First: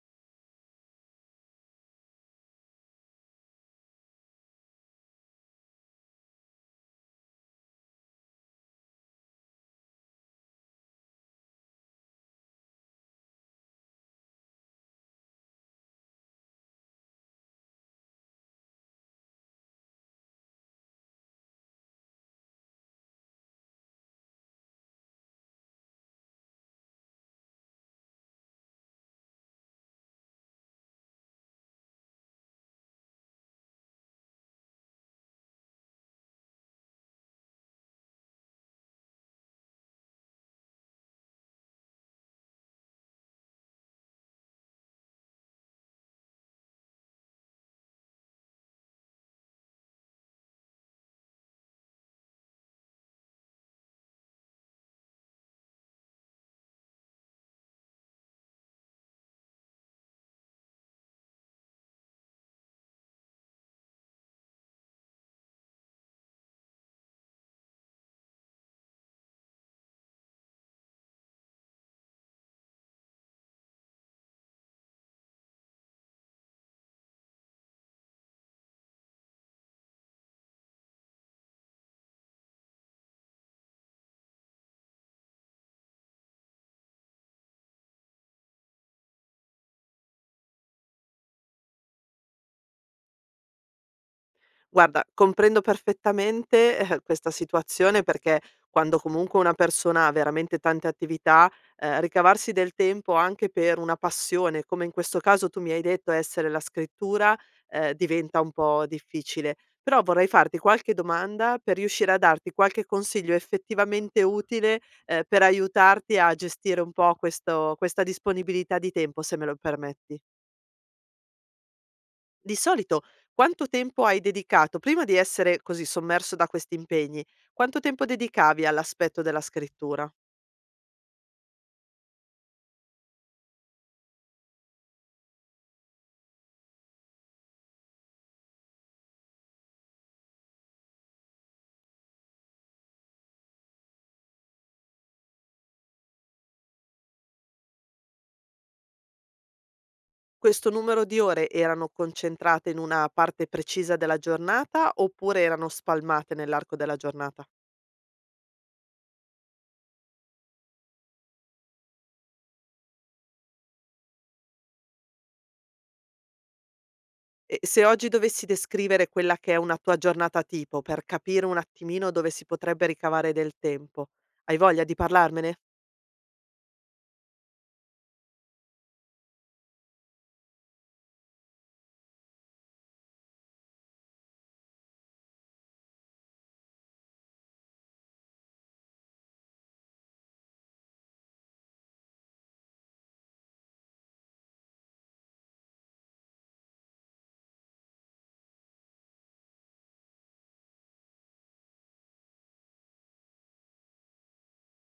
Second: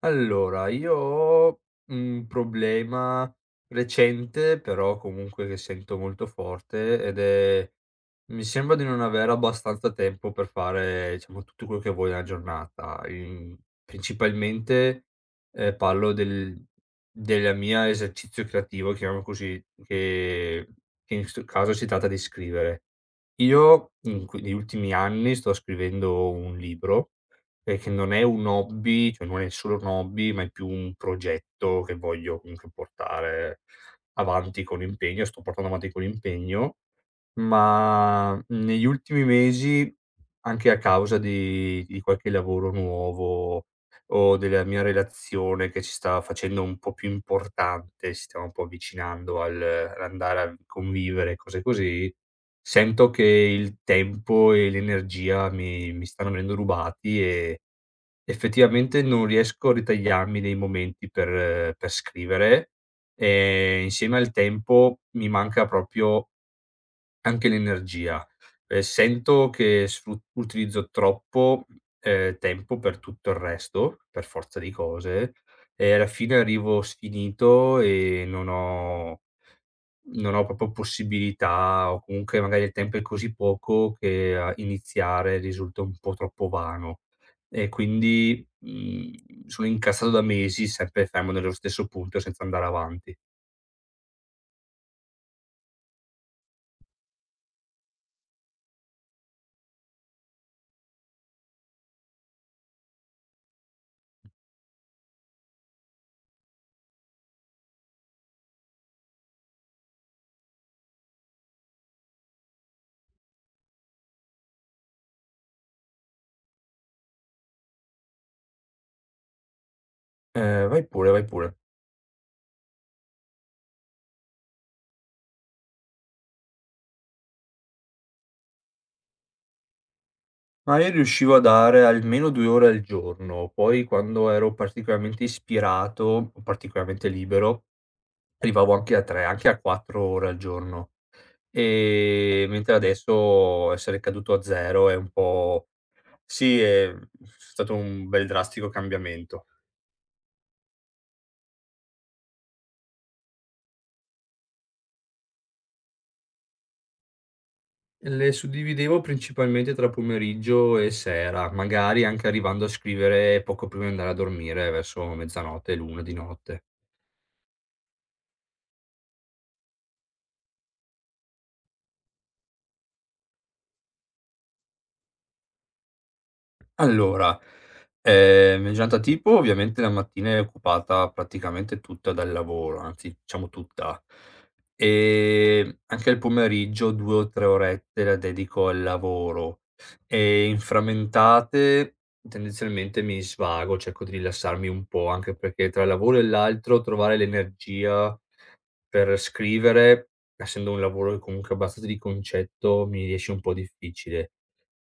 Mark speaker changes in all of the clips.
Speaker 1: Allora, io ho un problema recente, però comunque che sento molto forte ed è mi sembra di non avere abbastanza tempo per fare, diciamo, tutto quello che vuoi nella giornata. In principalmente, parlo della mia esercizio creativo, chiamiamolo così, che in questo caso si tratta di scrivere. Io in que negli ultimi anni sto scrivendo un libro, che non è un hobby, cioè non è solo un hobby, ma è più un progetto che voglio comunque portare avanti con impegno sto portando avanti con impegno ma negli ultimi mesi, anche a causa di qualche lavoro nuovo o della mia relazione che si sta facendo un po' più importante, ci stiamo un po' avvicinando al all'andare a convivere, cose così, sento che il tempo e l'energia mi stanno venendo rubati e effettivamente non riesco a ritagliarmi dei momenti per scrivere, insieme al tempo mi manca proprio anche l'energia. Sento che sfru utilizzo troppo, tempo per tutto il resto, per forza di cose, e alla fine arrivo sfinito e non ho proprio possibilità o comunque magari il tempo è così poco che a iniziare risulta un po' troppo vano. E quindi, sono incassato da mesi sempre fermo nello stesso punto senza andare avanti.
Speaker 2: Guarda, comprendo perfettamente, questa situazione perché quando comunque una persona ha veramente tante attività, ricavarsi del tempo anche per una passione, come in questo caso tu mi hai detto essere la scrittura, diventa un po' difficile. Però vorrei farti qualche domanda per riuscire a darti qualche consiglio effettivamente utile, per aiutarti a gestire un po' questa disponibilità di tempo, se me lo permetti.
Speaker 1: Vai pure, vai pure.
Speaker 2: Di solito quanto tempo hai dedicato prima di essere così sommerso da questi impegni, quanto tempo dedicavi all'aspetto della scrittura?
Speaker 1: Ma io riuscivo a dare almeno 2 ore al giorno, poi quando ero particolarmente ispirato o particolarmente libero, arrivavo anche a 3, anche a 4 ore al giorno. Mentre adesso essere caduto a 0 è un po' sì, è stato un bel drastico cambiamento.
Speaker 2: Questo numero di ore erano concentrate in una parte precisa della giornata oppure erano spalmate nell'arco della giornata?
Speaker 1: Le suddividevo principalmente tra pomeriggio e sera, magari anche arrivando a scrivere poco prima di andare a dormire, verso mezzanotte, l'1 di notte.
Speaker 2: E se oggi dovessi descrivere quella che è una tua giornata tipo per capire un attimino dove si potrebbe ricavare del tempo, hai voglia di parlarmene?
Speaker 1: Allora, giornata tipo ovviamente la mattina è occupata praticamente tutta dal lavoro, anzi diciamo tutta. Anche il pomeriggio 2 o 3 orette la dedico al lavoro e in frammentate tendenzialmente mi svago, cerco di rilassarmi un po', anche perché tra il lavoro e l'altro trovare l'energia per scrivere, essendo un lavoro che comunque abbastanza di concetto, mi riesce un po' difficile.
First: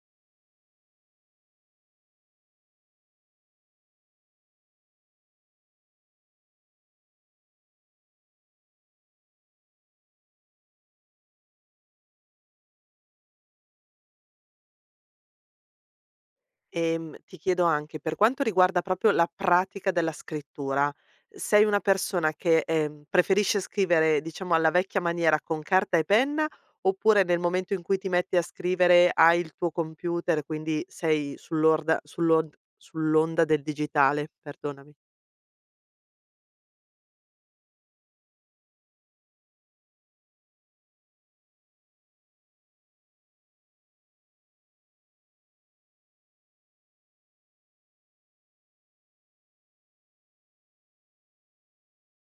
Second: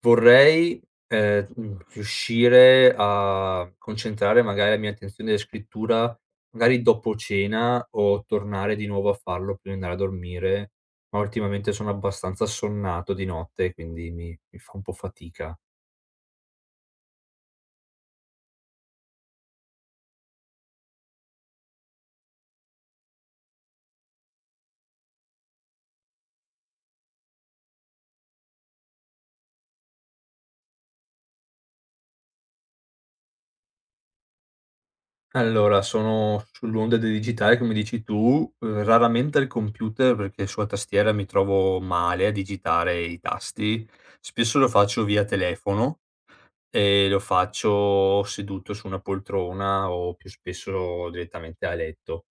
Speaker 1: Vorrei, riuscire a concentrare magari la mia attenzione della scrittura, magari dopo cena o tornare di nuovo a farlo prima di andare a dormire, ma ultimamente sono abbastanza assonnato di notte, quindi mi fa un po' fatica.
Speaker 2: Ti chiedo anche, per quanto riguarda proprio la pratica della scrittura, sei una persona che, preferisce scrivere, diciamo, alla vecchia maniera con carta e penna, oppure nel momento in cui ti metti a scrivere hai il tuo computer, quindi sei sull'onda del digitale? Perdonami.
Speaker 1: Allora, sono sull'onda del digitale come dici tu, raramente al computer perché sulla tastiera mi trovo male a digitare i tasti, spesso lo faccio via telefono. Lo faccio seduto su una poltrona o più spesso direttamente a letto.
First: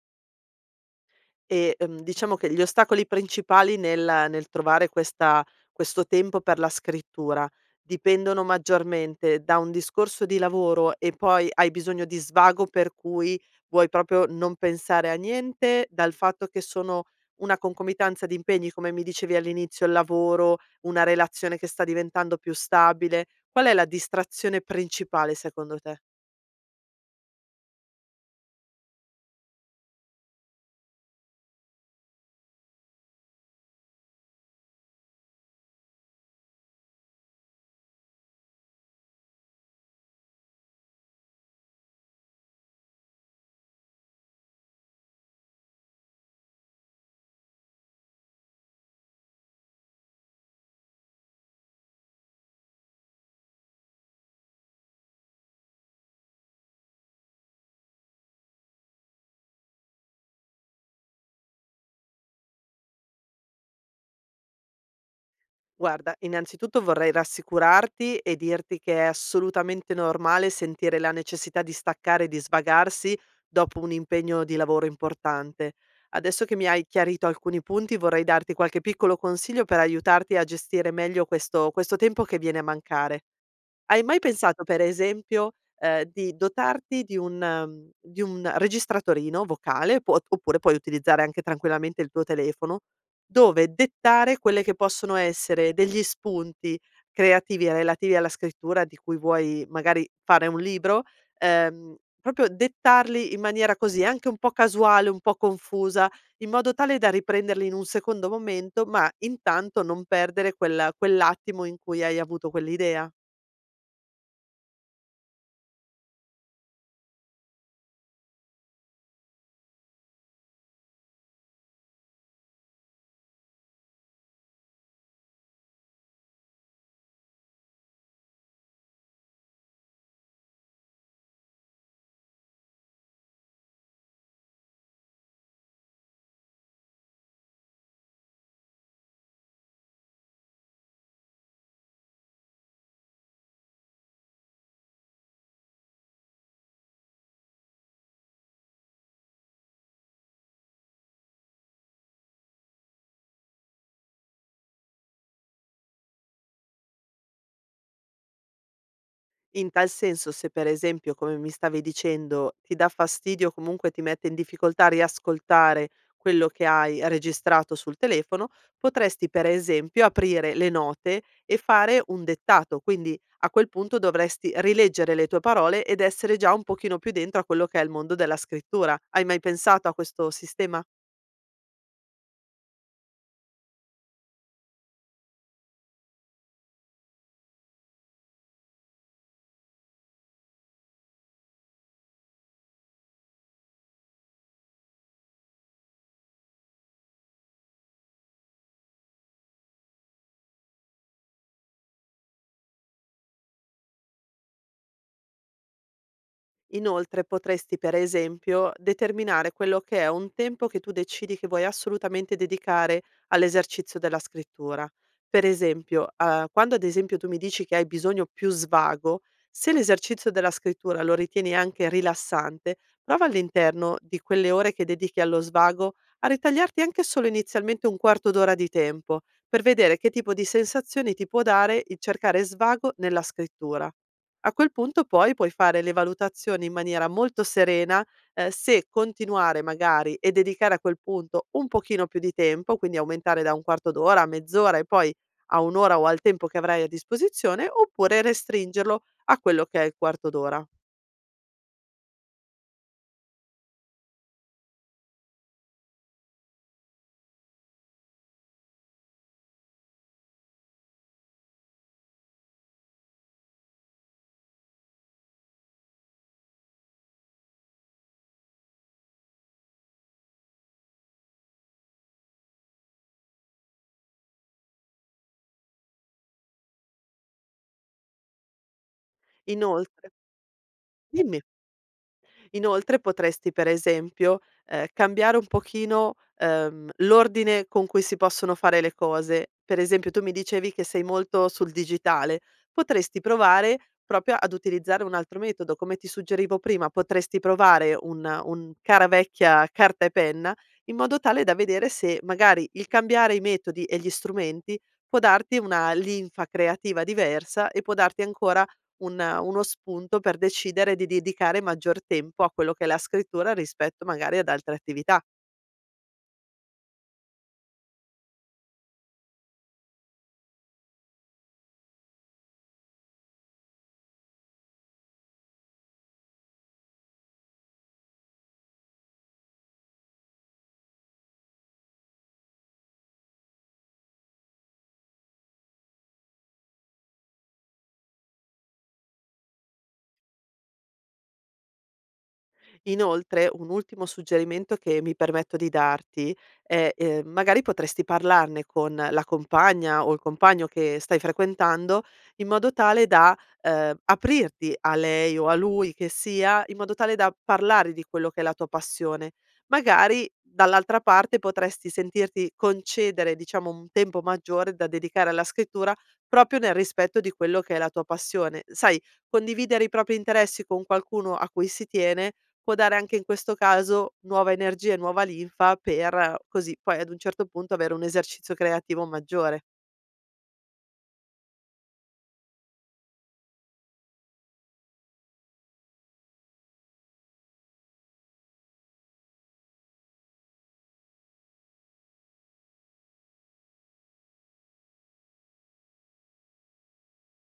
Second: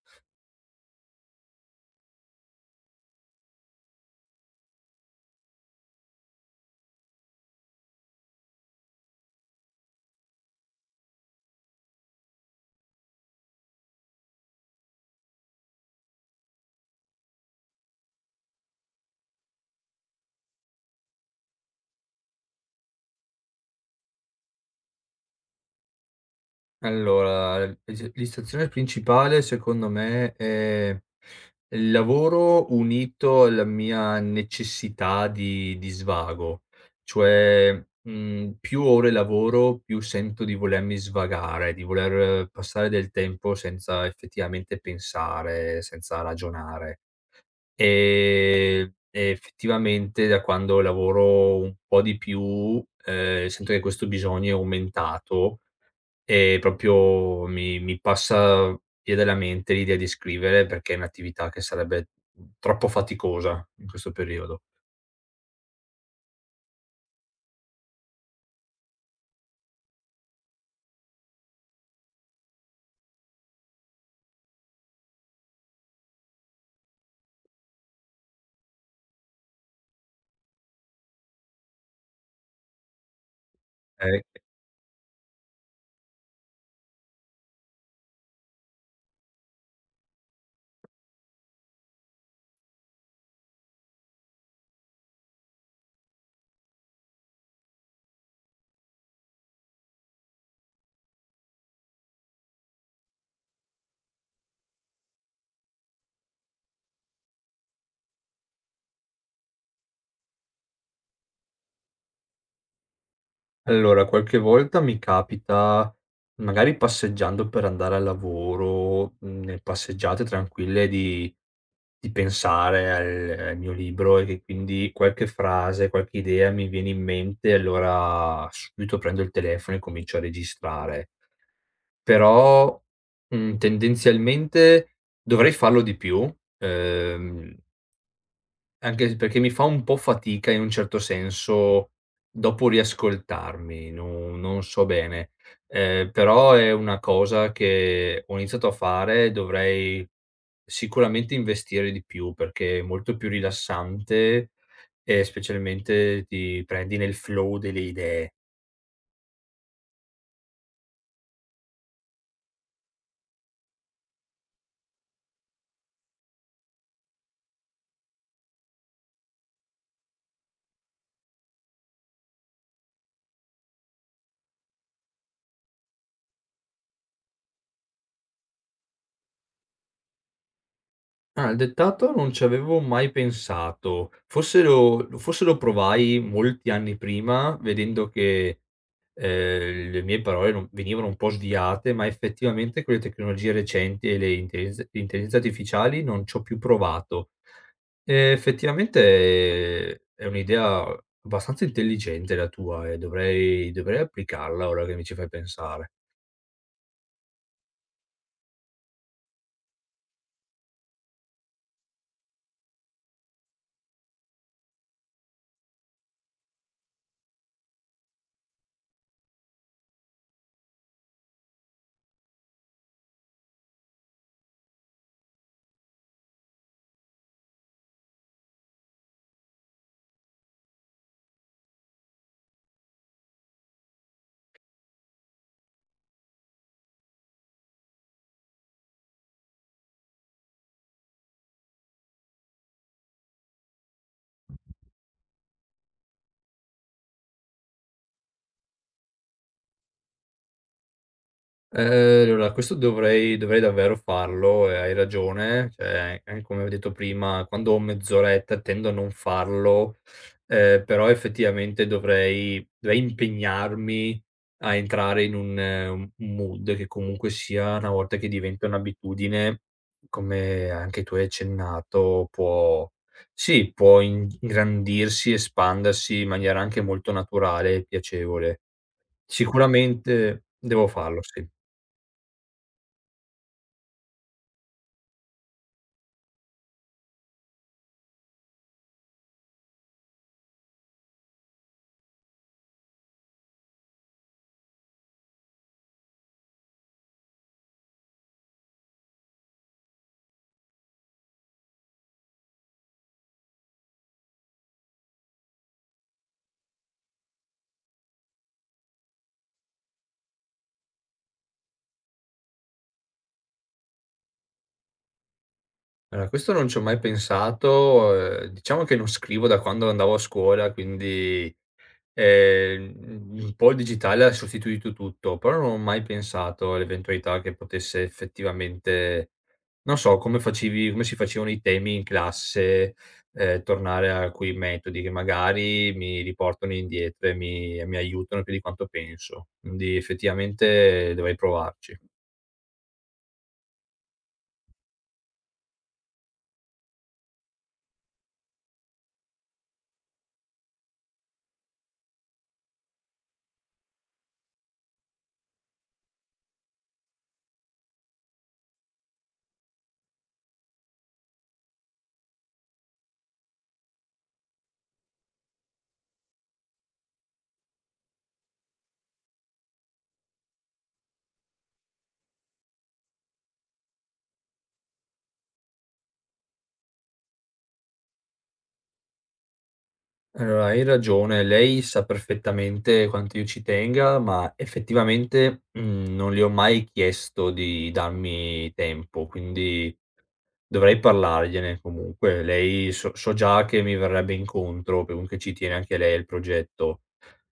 Speaker 2: E, diciamo che gli ostacoli principali nel trovare questa questo tempo per la scrittura dipendono maggiormente da un discorso di lavoro e poi hai bisogno di svago per cui vuoi proprio non pensare a niente, dal fatto che sono una concomitanza di impegni, come mi dicevi all'inizio, il lavoro, una relazione che sta diventando più stabile. Qual è la distrazione principale secondo te?
Speaker 1: Allora, l'is l'istazione principale secondo me è il lavoro unito alla mia necessità di svago, cioè, più ore lavoro, più sento di volermi svagare, di voler passare del tempo senza effettivamente pensare, senza ragionare. Effettivamente da quando lavoro un po' di più, sento che questo bisogno è aumentato e proprio mi passa via dalla mente l'idea di scrivere perché è un'attività che sarebbe troppo faticosa in questo periodo.
Speaker 2: Guarda, innanzitutto vorrei rassicurarti e dirti che è assolutamente normale sentire la necessità di staccare e di svagarsi dopo un impegno di lavoro importante. Adesso che mi hai chiarito alcuni punti, vorrei darti qualche piccolo consiglio per aiutarti a gestire meglio questo, questo tempo che viene a mancare. Hai mai
Speaker 1: Ehm,
Speaker 2: pensato per esempio, di dotarti di un di un registratorino vocale, puo oppure puoi utilizzare anche tranquillamente il tuo telefono, dove dettare quelle che possono essere degli spunti creativi relativi alla scrittura di cui vuoi magari fare un libro, proprio dettarli in maniera così anche un po' casuale, un po' confusa, in modo tale da riprenderli in un secondo momento, ma intanto non perdere quell'attimo in cui hai avuto quell'idea?
Speaker 1: allora qualche volta mi capita, magari passeggiando per andare al lavoro, passeggiate tranquille di pensare al mio libro e che quindi qualche frase, qualche idea mi viene in mente e allora subito prendo il telefono e comincio a registrare. Però, tendenzialmente dovrei farlo di più, ehm anche s perché mi fa un po' fatica in un certo senso dopo riascoltarmi, non so bene. Però è una cosa che ho iniziato a fare, dovrei sicuramente investire di più perché è molto più rilassante e specialmente ti prendi nel flow delle idee.
Speaker 2: In tal senso, se per esempio, come mi stavi dicendo, ti dà fastidio o comunque ti mette in difficoltà a riascoltare quello che hai registrato sul telefono, potresti per esempio aprire le note e fare un dettato, quindi a quel punto dovresti rileggere le tue parole ed essere già un pochino più dentro a quello che è il mondo della scrittura. Hai mai pensato a questo sistema?
Speaker 1: Ah, il dettato non ci avevo mai pensato. Forse lo provai molti anni prima vedendo che le mie parole non venivano un po' sviate, ma effettivamente con le tecnologie recenti e le intelligenze artificiali non ci ho più provato. Effettivamente è un'idea abbastanza intelligente la tua e dovrei applicarla ora che mi ci fai pensare.
Speaker 2: Inoltre potresti, per esempio, determinare quello che è un tempo che tu decidi che vuoi assolutamente dedicare all'esercizio della scrittura. Per esempio, ah, quando ad esempio tu mi dici che hai bisogno più svago, se l'esercizio della scrittura lo ritieni anche rilassante, prova all'interno di quelle ore che dedichi allo svago a ritagliarti anche solo inizialmente un quarto d'ora di tempo per vedere che tipo di sensazioni ti può dare il cercare svago nella scrittura. A quel punto poi puoi fare le valutazioni in maniera molto serena, se continuare magari e dedicare a quel punto un pochino più di tempo, quindi aumentare da un quarto d'ora a mezz'ora e poi a un' ora o al tempo che avrai a disposizione, oppure restringerlo a quello che è il quarto d'ora.
Speaker 1: Allora questo dovrei davvero farlo e hai ragione, cioè, come ho detto prima, quando ho mezz'oretta tendo a non farlo, però effettivamente dovrei impegnarmi a entrare in un mood che comunque sia, una volta che diventa un'abitudine, come anche tu hai accennato, può sì, può in ingrandirsi, espandersi in maniera anche molto naturale e piacevole.
Speaker 2: Inoltre
Speaker 1: Sicuramente devo farlo,
Speaker 2: dimmi.
Speaker 1: sì.
Speaker 2: Inoltre potresti, per esempio, cambiare un pochino, l'ordine con cui si possono fare le cose. Per esempio, tu mi dicevi che sei molto sul digitale, potresti provare proprio ad utilizzare un altro metodo. Come ti suggerivo prima, potresti provare un cara vecchia carta e penna, in modo tale da vedere se magari il cambiare i metodi e gli strumenti può darti una linfa creativa diversa e può darti ancora un uno spunto per decidere di dedicare maggior tempo a quello che è la scrittura rispetto magari ad altre attività.
Speaker 1: Allora, questo non ci ho mai pensato, diciamo che non scrivo da quando andavo a scuola, quindi, un po' il digitale ha sostituito tutto, però non ho mai pensato all'eventualità che potesse effettivamente non so, come facevi come si facevano i temi in classe, tornare a quei metodi che magari mi riportano indietro e mi aiutano più di quanto penso. Quindi effettivamente dovrei provarci.
Speaker 2: Inoltre, un ultimo suggerimento che mi permetto di darti è, magari potresti parlarne con la compagna o il compagno che stai frequentando in modo tale da, aprirti a lei o a lui che sia, in modo tale da parlare di quello che è la tua passione. Magari dall'altra parte potresti sentirti concedere, diciamo, un tempo maggiore da dedicare alla scrittura proprio nel rispetto di quello che è la tua passione. Sai, condividere i propri interessi con qualcuno a cui si tiene può dare anche in questo caso nuova energia e nuova linfa per così poi ad un certo punto avere un esercizio creativo maggiore.
Speaker 1: Allora, hai ragione, lei sa perfettamente quanto io ci tenga, ma effettivamente, non le ho mai chiesto di darmi tempo, quindi dovrei parlargliene comunque. Lei so già che mi verrebbe incontro, che comunque ci tiene anche lei al progetto.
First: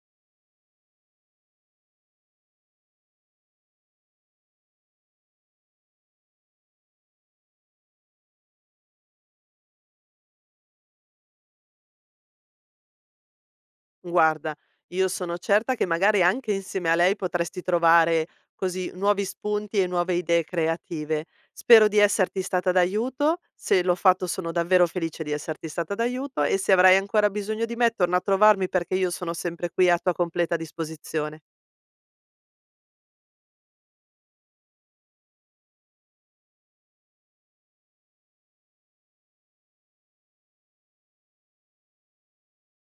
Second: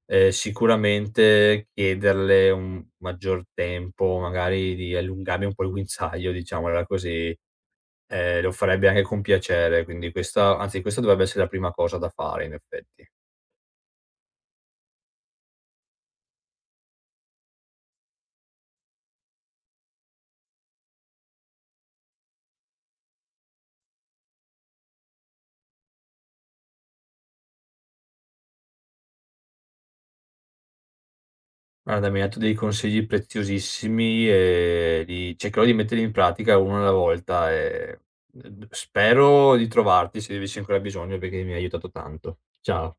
Speaker 1: Sicuramente chiederle un maggior tempo, magari di allungarmi un po' il guinzaglio, diciamola così, lo farebbe anche con piacere, quindi questa dovrebbe essere la prima cosa da fare in effetti.
Speaker 2: Guarda, io sono certa che magari anche insieme a lei potresti trovare così nuovi spunti e nuove idee creative. Spero di esserti stata d'aiuto, se l'ho fatto sono davvero felice di esserti stata d'aiuto e se avrai ancora bisogno di me torna a trovarmi perché io sono sempre qui a tua completa disposizione.
Speaker 1: Guarda, mi hai dato dei consigli preziosissimi e li cercherò di metterli in pratica uno alla volta e spero di trovarti se avessi ancora bisogno perché mi hai aiutato tanto. Ciao.